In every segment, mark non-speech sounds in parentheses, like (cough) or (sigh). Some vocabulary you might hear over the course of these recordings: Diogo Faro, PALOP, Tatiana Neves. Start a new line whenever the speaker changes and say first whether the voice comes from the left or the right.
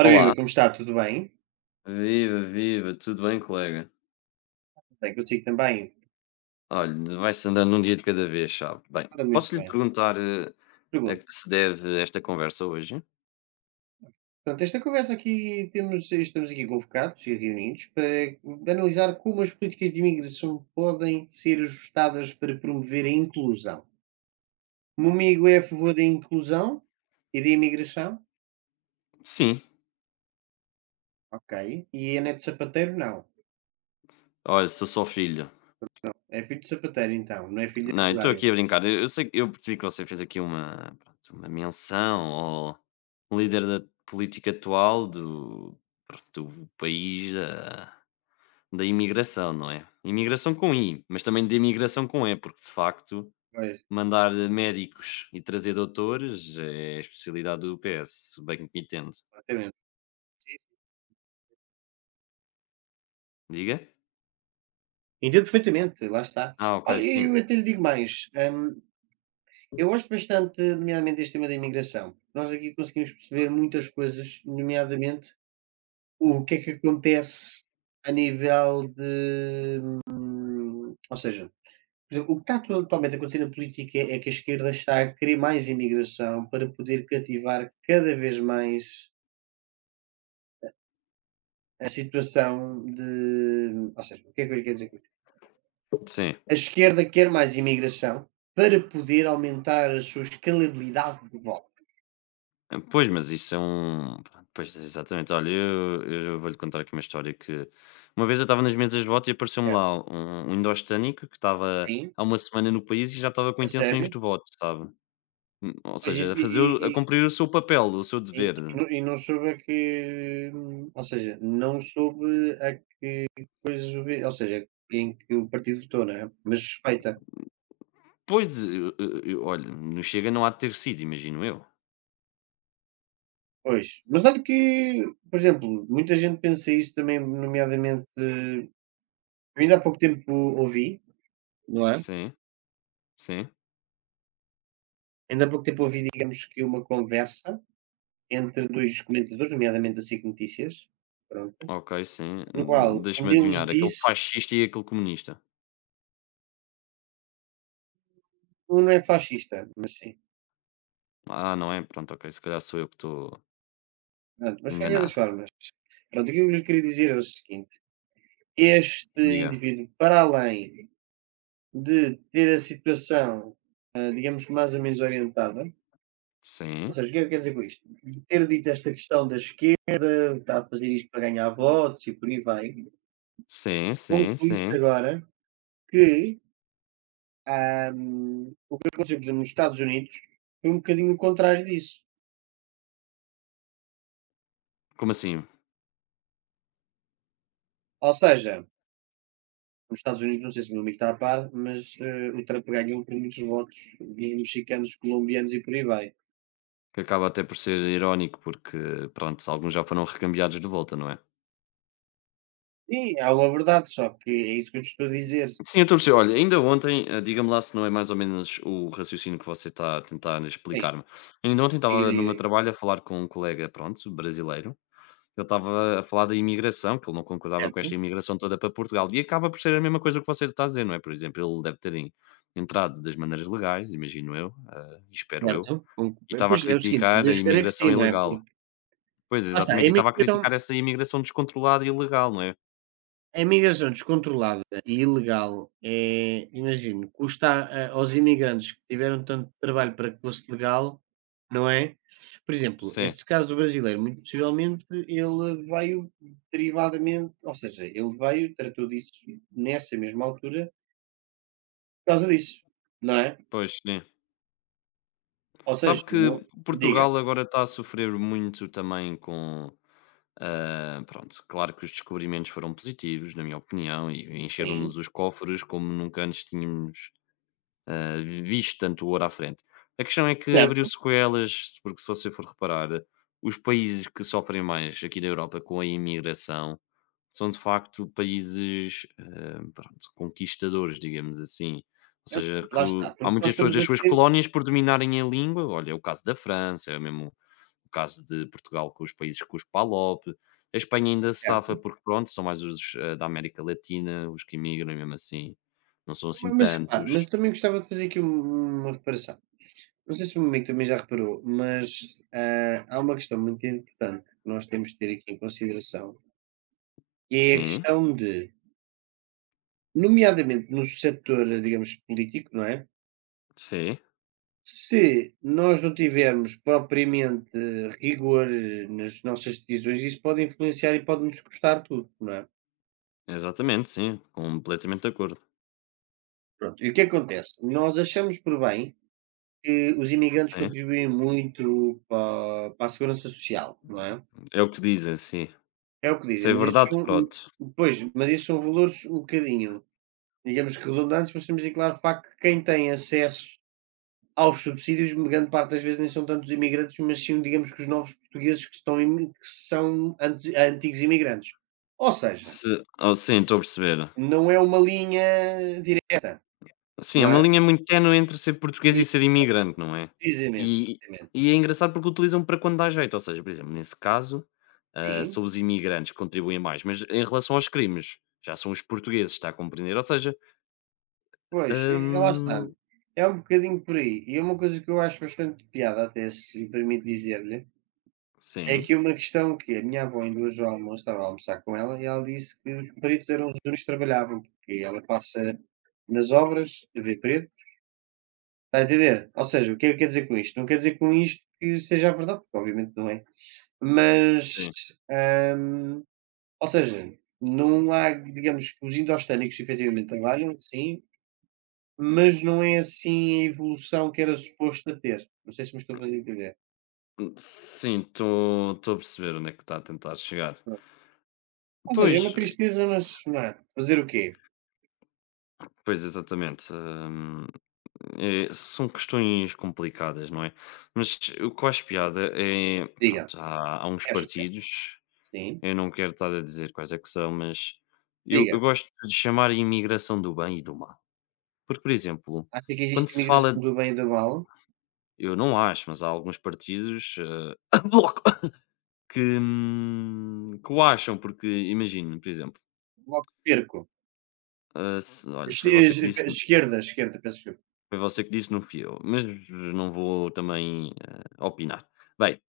right: Ora
left: Olá,
right: viva, como está? Tudo bem?
left: viva, viva, tudo bem, colega?
right: Bem consigo também?
left: Olha, vai-se andando um dia de cada vez, sabe? Bem,
right: Ora, muito
left: posso lhe
right: bem.
left: perguntar a que
right: Pergunto.
left: se deve esta conversa hoje?
right: Portanto, esta conversa aqui temos estamos aqui convocados e reunidos para analisar como as políticas de imigração podem ser ajustadas para promover a inclusão. O meu amigo é a favor da inclusão e da imigração?
left: Sim,
right: Ok. E é neto de sapateiro? Não.
left: olha, sou só filho.
right: É filho de sapateiro, então. Não é filho de
left: Não, eu estou
right: empresário.
left: aqui a brincar. Eu sei, eu percebi que você fez aqui uma, pronto, uma menção ao líder da política atual do, pronto, do país da imigração, não é? Imigração com I, mas também de imigração com E, porque de facto
right: Pois,
left: mandar médicos e trazer doutores é a especialidade do PS, se bem que me entendo.
right: exatamente. Sim,
left: Diga?
right: entendo perfeitamente, lá está.
left: Ah, ok,
right: Olha,
left: sim.
right: eu até lhe digo mais. Eu gosto bastante, nomeadamente, deste tema da imigração, nós aqui conseguimos perceber muitas coisas, nomeadamente o que é que acontece a nível de, ou seja, por exemplo, o que está totalmente a acontecer na política é que a esquerda está a querer mais imigração para poder cativar cada vez mais a situação de, ou seja, o que é que eu quero dizer com isto?
left: Sim.
right: A esquerda quer mais imigração para poder aumentar a sua escalabilidade de voto.
left: Ah, pois, mas isso é um, pois, exatamente. Olha, eu vou-lhe contar aqui uma história que uma vez eu estava nas mesas de voto e apareceu-me
right: É,
left: lá um indostânico que estava
right: sim,
left: há uma semana no país e já estava com
right: a
left: intenções
right: sério.
left: de voto, sabe? Ou
right: Pois e
left: seja, a
right: e
left: cumprir o seu papel, o seu
right: E
left: dever.
right: e não e não soube a que, ou seja, não soube a que coisa vi, ou seja, em que o partido votou, não é? Mas suspeita.
left: Pois, eu olha, no Chega não há de ter sido, imagino eu.
right: Pois. Mas olha que, por exemplo, muita gente pensa isso também, nomeadamente eu ainda há pouco tempo ouvi, não é?
left: Sim, sim,
right: Ainda há pouco tempo ouvi, digamos, que uma conversa entre 2 comentadores, nomeadamente da SIC Notícias, pronto,
left: ok, sim.
right: no qual um
left: Deixa-me
right: deles
left: adivinhar, aquele
right: disse
left: fascista e aquele comunista.
right: um não é fascista, mas sim,
left: Ah, não é? Pronto, ok, se calhar sou eu que estou
right: pronto, mas de qualquer das
left: enganado.
right: formas, pronto, aquilo que eu lhe queria dizer é o seguinte: este
left: Diga.
right: indivíduo, para além de ter a situação, digamos, mais ou menos orientada, ou
left: Sim.
right: seja, o que é que eu quero dizer com isto? De ter dito esta questão da esquerda, está a fazer isto para ganhar votos e por aí vai,
left: Sim, sim,
right: conclui-se
left: sim.
right: agora que, hã, o que aconteceu, por exemplo, nos Estados Unidos, foi um bocadinho o contrário disso.
left: Como assim?
right: Ou seja, nos Estados Unidos, não sei se o meu amigo está a par, mas, o Trump ganhou por muitos votos dos mexicanos, colombianos e por aí vai.
left: Que acaba até por ser irónico, porque pronto, alguns já foram recambiados de volta, não é?
right: Sim, há uma verdade, só que é isso que eu te estou a dizer.
left: Sim, eu estou a perceber. Olha, ainda ontem, diga-me lá se não é mais ou menos o raciocínio que você está a tentar
right: Sim,
left: explicar-me. Ainda ontem
right: diga,
left: estava no
right: diga,
left: meu
right: diga.
left: trabalho a falar com um colega, pronto, brasileiro. Ele estava a falar da imigração, que ele não concordava com esta
right: Certo,
left: imigração toda para Portugal. E acaba por ser a mesma coisa que você está a dizer, não é? Por exemplo, ele deve ter entrado das maneiras legais, imagino eu, e espero eu,
right: certo.
left: e estava a
right: Pois, é o seguinte,
left: criticar a
right: Deus queira que
left: imigração
right: sim, não é?
left: ilegal.
right: Porque
left: Pois,
right: lá está,
left: exatamente, e estava a criticar essa imigração descontrolada e ilegal, não é?
right: a imigração descontrolada e ilegal, é, imagino, custa a aos imigrantes que tiveram tanto trabalho para que fosse legal, não é? Por exemplo,
left: Sim,
right: esse caso do brasileiro, muito possivelmente ele veio derivadamente, ou seja, ele veio, tratou disso nessa mesma altura por causa disso, não é?
left: pois, sim.
right: Ou
left: Sabe
right: seja, não,
left: que
right: diga,
left: Portugal agora está a sofrer muito também com, pronto, claro que os descobrimentos foram positivos, na minha opinião, e
right: sim,
left: encheram-nos os cofres como nunca antes tínhamos visto tanto ouro à frente. A questão é que abriu
right: certo,
left: sequelas, porque se você for reparar, os países que sofrem mais aqui da Europa com a imigração são de facto países pronto, conquistadores, digamos assim. Ou
right: eu
left: seja,
right: sei,
left: que
right: lá está,
left: há
right: porque nós
left: muitas pessoas
right: estamos
left: das
right: a
left: suas
right: ser,
left: colónias por dominarem a língua. Olha, é o caso da França, é mesmo o caso de Portugal com os países com os PALOP. A Espanha ainda se safa
right: certo.
left: porque, pronto, são mais os da América Latina, os que imigram, e mesmo assim, não são
right: Ma
left: assim
right: mas repare,
left: tantos.
right: mas eu também gostava de fazer aqui um, uma reparação. Não sei se o meu amigo também já reparou, mas, há uma questão muito importante que nós temos de ter aqui em consideração, que é a
left: Sim,
right: questão de, nomeadamente no setor, digamos, político, não é,
left: sim,
right: se nós não tivermos propriamente rigor nas nossas decisões, isso pode influenciar e pode nos custar tudo, não é?
left: exatamente, sim, completamente de acordo.
right: Pronto, e o que acontece? Nós achamos por bem que os imigrantes
left: Sim,
right: contribuem muito para a segurança social, não é?
left: é o que dizem, sim.
right: É o que dizem,
left: Se é
right: mas isso
left: verdade,
right: são,
left: pronto.
right: pois, mas isso são valores um bocadinho, digamos, que redundantes, mas temos em claro o facto que quem tem acesso aos subsídios, grande parte das vezes nem são tantos imigrantes, mas sim, digamos, que os novos portugueses que estão imi que são antes antigos imigrantes. Ou seja,
left: Se, oh, sim, estou a perceber.
right: não é uma linha direta,
left: Sim, é
right: não
left: uma
right: é?
left: linha muito ténue entre ser português e
right: E
left: ser imigrante, não é?
right: precisamente,
left: E,
right: precisamente.
left: e, é engraçado porque utilizam para quando dá jeito, ou seja, por exemplo, nesse caso,
right: Sim.
left: são os imigrantes que contribuem mais, mas em relação aos crimes, já são os portugueses, está a compreender? Ou seja,
right: Pois, e lá está.
left: hum,
right: É um bocadinho por aí. E é uma coisa que eu acho bastante piada, até, se me permite dizer-lhe, é
left: sim,
right: que uma questão que a minha avó, em duas ao almoço, estava a almoçar com ela e ela disse que os pretos eram os únicos que trabalhavam, porque ela passa nas obras, vê preto. Está a entender? Ou seja, o que é que quer dizer com isto? Não quer dizer com isto que seja a verdade, porque obviamente não é. Mas,
left: sim.
right: hum, ou seja, não há, digamos, que os indostânicos efetivamente trabalham, sim, mas não é assim a evolução que era suposto ter. Não sei se me estou a fazer entender.
left: Sim, estou a perceber onde é que está a tentar chegar.
right: Pronto. Ou seja,
left: Pois,
right: é uma tristeza, mas não é. Fazer o quê?
left: pois, exatamente. São questões complicadas, não é? Mas o que eu acho piada é.
right: Diga.
left: Pronto, há uns
right: Acho que é chocante.
left: partidos,
right: Sim.
left: eu não quero estar a dizer quais é que são, mas eu
right: Diga.
left: gosto de chamar a imigração do bem e do mal. Porque, por exemplo,
right: Acha que
left: quando
right: existe
left: se
right: imigração
left: fala.
right: do bem e do mal?
left: Eu não acho, mas há alguns partidos. (coughs) Bloco! Que o acham, porque imagino, por exemplo.
right: Bloco de
left: Olha,
right: Es-
left: foi você
right: es-
left: que disse.
right: Esquerda, esquerda, peço desculpa.
left: Foi você que disse, não fui eu, mas não vou também opinar. Bem,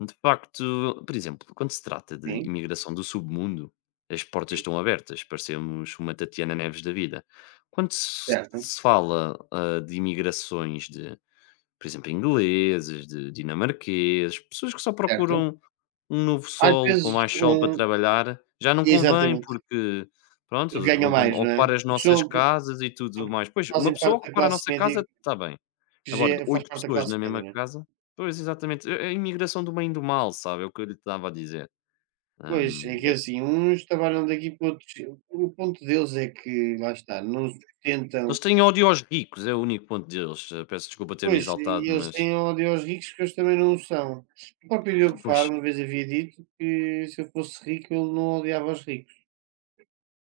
left: de facto, por exemplo, quando se trata de
right: Sim,
left: imigração do submundo, as portas
right: sim.
left: estão abertas, parecemos uma Tatiana Neves da vida. Quando se,
right: Certo,
left: se fala de imigrações de por exemplo, ingleses, de dinamarqueses, pessoas que só
right: certo.
left: procuram um novo
right: Às
left: solo, com
right: vezes,
left: mais sol para
right: um...
left: trabalhar, já não convém,
right: exatamente,
left: porque pronto,
right: porque
left: eles
right: ganham
left: vão com
right: mais, não é?
left: ocupar as
right: Porque,
left: nossas
right: são,
left: casas e tudo
right: porque
left: mais. Pois, uma
right: fazem
left: pessoa
right: parte da
left: ocupar a
right: classe
left: nossa
right: média,
left: casa está bem.
right: que
left: Agora, de
right: já faz
left: 8
right: parte da
left: pessoas
right: classe
left: na
right: média,
left: mesma
right: não é?
left: casa, pois, exatamente, é a imigração do bem e do mal, sabe, é o que eu lhe estava a dizer.
right: Pois, é
left: Hum,
right: que é
left: eh,
right: assim, uns trabalham daqui para outros, o ponto deles é que, lá está, não sustentam,
left: Eles têm ódio aos ricos, é o único ponto deles. Peço desculpa ter-me
right: pois,
left: exaltado,
right: e eles
left: mas,
right: têm ódio aos ricos que eles também não o são. O próprio Diogo
left: pois,
right: Faro uma vez havia dito que se eu fosse rico ele não odiava os ricos.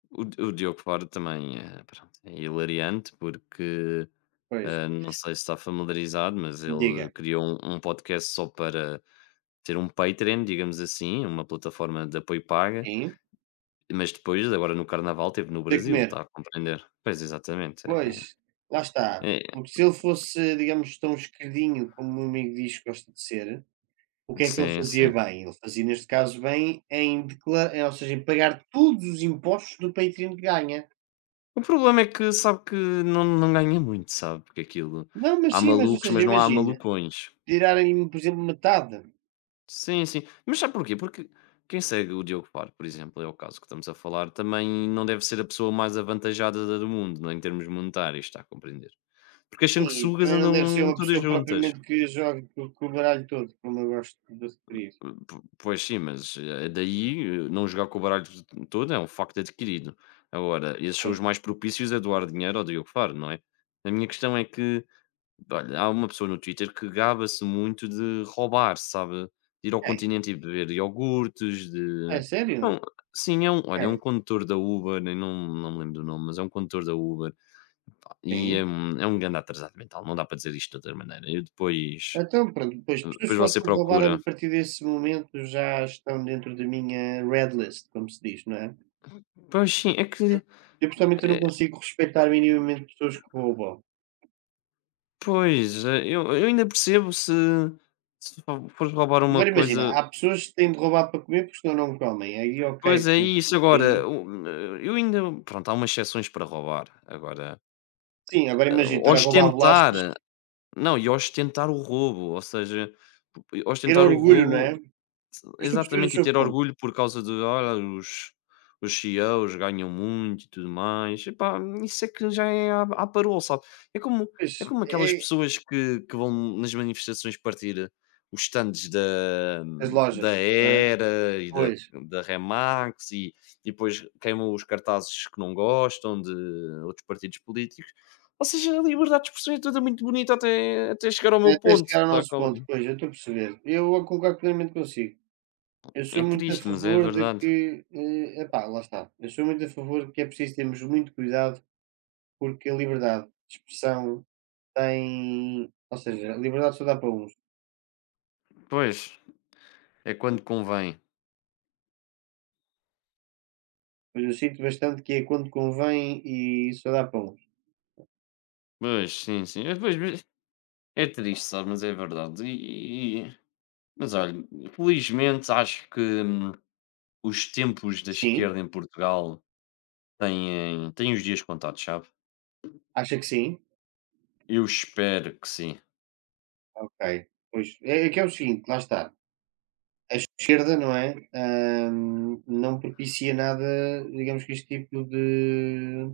left: o Diogo Faro também é, pronto, é hilariante, porque
right: Pois,
left: Não sei se está familiarizado, mas ele
right: diga.
left: criou um podcast só para ter um Patreon, digamos assim, uma plataforma de apoio paga,
right: Sim,
left: mas depois, agora no Carnaval, teve
right: para
left: no
right: poder
left: Brasil,
right: comer.
left: está a compreender? Pois, exatamente. É,
right: Pois, lá está,
left: é- é-
right: porque se ele fosse, digamos, tão esquerdinho como o meu amigo diz que gosta de ser, o que é que ele
left: sim,
right: fazia
left: sim.
right: bem? Ele fazia, neste caso, bem em declarar, ou seja, em pagar todos os impostos do patrino que ganha.
left: O problema é que sabe que não, não ganha muito, sabe? Porque aquilo.
right: Não, mas
left: Há
right: sim, mas ou
left: malucos, mas
right: seja,
left: não há
right: imagina,
left: malucões.
right: tirarem-me, por exemplo, metade.
left: Sim, sim. Mas sabe porquê? Porque quem segue o Diogo Par, por exemplo, é o caso que estamos a falar, também não deve ser a pessoa mais avantajada do mundo, não é? Em termos monetários, está a compreender? Porque as
right: E
left: sanguessugas
right: também não deve ser
left: andam
right: uma
left: todas
right: pessoa
left: juntas.
right: propriamente que jogue co com o baralho todo, como eu gosto de referir.
left: Po pois sim, mas, daí não jogar com o baralho t todo é um facto adquirido. Agora, esses são os
right: Pois,
left: mais propícios a doar dinheiro ao Diogo Faro, não é? A minha questão é que, olha, há uma pessoa no Twitter que gaba-se muito de roubar, sabe? De ir ao
right: quem?
left: continente e beber iogurtes,
right: É
left: de é
right: sério?
left: um sim, é um olha, é um
right: Quem?
left: condutor da Uber, nem não me lembro do nome, mas é um condutor da Uber e
right: Sim.
left: é um grande atrasado mental, não dá para dizer isto de outra maneira. Eu depois.
right: Então pronto, depois pessoas que
left: Depois você
right: gostam de roubar a
left: procura.
right: partir desse momento já estão dentro da minha red list, como se diz, não é?
left: Pois sim, é que
right: Eu pessoalmente eu não
left: eh,
right: consigo respeitar minimamente pessoas que roubam.
left: pois, eu ainda percebo se se fo fores roubar uma
right: Agora imagina,
left: coisa.
right: há pessoas que têm de roubar para comer porque senão não comem. Aí
left: Pois
right: ok,
left: é isso,
right: pronto.
left: agora
right: Aí,
left: o eu ainda pronto, há umas exceções para roubar, agora,
right: sim, agora
left: eh,
right: imagina, estar a roubar
left: ostentar
right: bolachas.
left: não, e ostentar o roubo, ou seja,
right: Ter
left: ostentar o
right: orgulho, não
left: roubo.
right: é? Mas estou a perceber o
left: Exatamente, e
right: seu
left: ter
right: ponto.
left: orgulho por causa de: "Olha, os CEOs ganham muito e tudo mais". Epá, isso é que já é à parola, sabe? É como
right: Pois,
left: é como
right: é
left: aquelas pessoas que vão nas manifestações partir os stands da
right: é as lojas,
left: da
right: não é?
left: Era e da
right: Pois,
left: da Remax e depois queimam os cartazes que não gostam de outros partidos políticos. Ou seja, a liberdade de expressão é toda muito bonita até chegar ao
right: é
left: meu
right: até
left: ponto,
right: chegar ao
left: tá a.
right: nosso ponto, pois, eu estou a perceber. Eu a concordo plenamente consigo. Eu sou
left: É
right: muito a
left: triste, mas é
right: favor de
left: verdade.
right: que, epá, lá está. Eu sou muito a favor de que é preciso termos muito cuidado, porque a liberdade de expressão tem, ou seja, a liberdade só dá para uns.
left: Pois. É quando convém.
right: Mas eu sinto bastante que é quando convém e só dá para uns.
left: Pois, sim, sim. É, pois, mas é triste, sabe? Mas é verdade. E, mas olha, felizmente acho que os tempos da
right: Sim,
left: esquerda em Portugal têm os dias contados, sabe?
right: acha que sim?
left: Eu espero que sim.
right: Ok. Pois, é é que é o seguinte, lá está. A esquerda, não é? Não propicia nada, digamos, que este tipo de,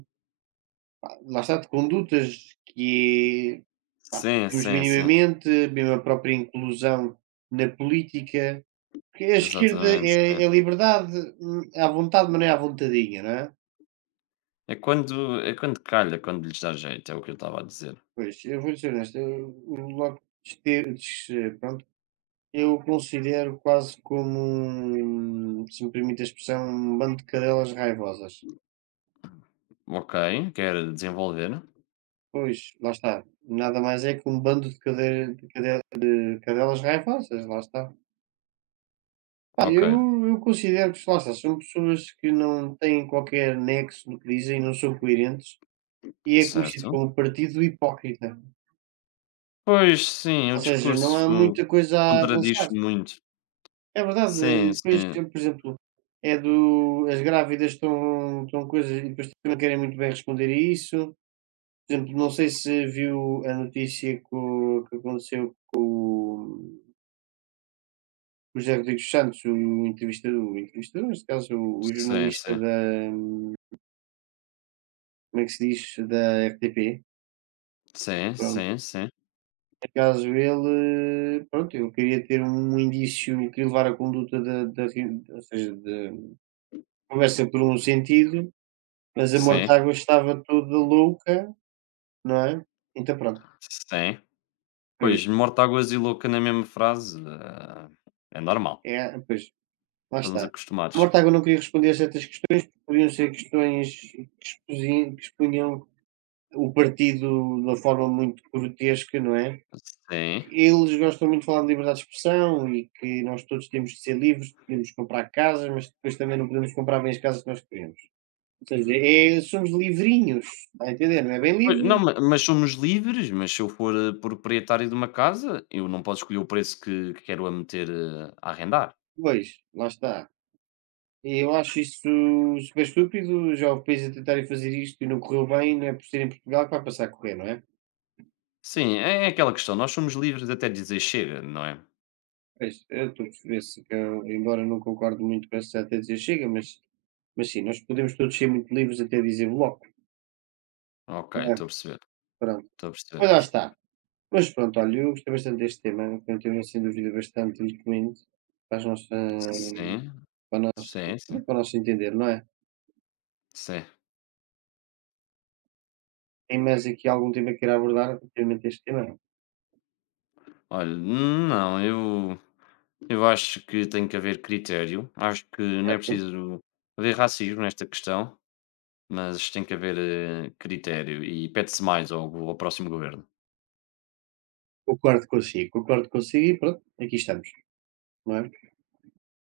right: lá está, de condutas que, pá,
left: Sim,
right: vemos
left: sim, sim.
right: minimamente, mesmo a própria inclusão na política, porque a esquerda
left: Exatamente, sim.
right: é é liberdade, à vontade, mas não é à vontadinha, não é?
left: É quando calha, quando lhes dá jeito, é o que eu estava a dizer.
right: Pois, eu vou ser honesto, eu o Bloco de pronto, eu o considero quase como um, se me permite a expressão, um bando de cadelas raivosas.
left: Ok, quer desenvolver.
right: Pois, lá está. Nada mais é que um bando de cadei de cadela de cadelas raivosas, lá está. Pá,
left: Ok,
right: eu considero que, lá está, são pessoas que não têm qualquer nexo no que dizem, não são coerentes e é conhecido
left: certo.
right: como partido hipócrita,
left: Pois sim, o
right: ou seja, não há
left: discurso
right: muita coisa a
left: contradiz
right: avançar.
left: muito.
right: É verdade, e
left: Sim,
right: depois,
left: sim.
right: por exemplo, é do as grávidas estão coisas e depois também não querem muito bem responder a isso. Por exemplo, não sei se viu a notícia que aconteceu com o José Rodrigues Santos, o entrevistado o entrevistador, neste caso, o
left: Sim,
right: jornalista
left: sim.
right: da, como é que se diz? Da RTP,
left: Sim,
right: pronto.
left: sim, sim.
right: Por acaso ele, pronto, eu queria ter um indício, eu queria levar a conduta da da ren ou seja, da conversa por um sentido, mas a
left: Sim,
right: Mortágua estava toda louca, não é. Então pronto,
left: sim.
right: foi
left: Pois,
right: isso.
left: morta a gozo e louca na mesma frase, é normal,
right: É, pois, lá
left: estamos
right: está. A
left: acostumados.
right: Mortágua não queria responder a certas questões, porque podiam ser questões que exposi que expunham o partido de uma forma muito grotesca, não é?
left: Sim.
right: Eles gostam muito de falar de liberdade de expressão e que nós todos temos de ser livres, podemos comprar casas, mas depois também não podemos comprar bem as casas que nós queremos. Ou seja, é, somos livrinhos, está a entender? Não é bem
left: Pois,
right: livre?
left: não, ma mas somos livres, mas se eu for, proprietário de uma casa, eu não posso escolher o preço que quero a meter, a arrendar.
right: Pois, lá está. E eu acho isso super estúpido. Já houve países a tentarem fazer isto e não correu bem, não é por ser em Portugal que vai passar a correr, não é?
left: Sim, é aquela questão, nós somos livres até dizer: "Chega", não é?
right: Pois, eu estou a perceber, se que eu, embora não concordo muito com essa tesia chega, mas sim, nós podemos todos ser muito livres até dizer bloco,
left: Ok,
right: não é?
left: estou a perceber,
right: Pronto.
left: estou a perceber.
right: Mas lá está. Mas pronto, olha, eu gostei bastante deste tema, que é um tema sem dúvida bastante eloquente para as nossa,
left: Sim,
right: para o nosso,
left: sim, sim,
right: para o nosso entender, não é?
left: sim.
right: Tem mais aqui algum tema que queira abordar relativamente a este tema?
left: Olha, não, eu acho que tem que haver critério. Acho que não é
right: Certo?
left: preciso haver racismo nesta questão, mas tem que haver critério e pede-se mais ao próximo governo.
right: Concordo consigo e pronto, aqui estamos, não é?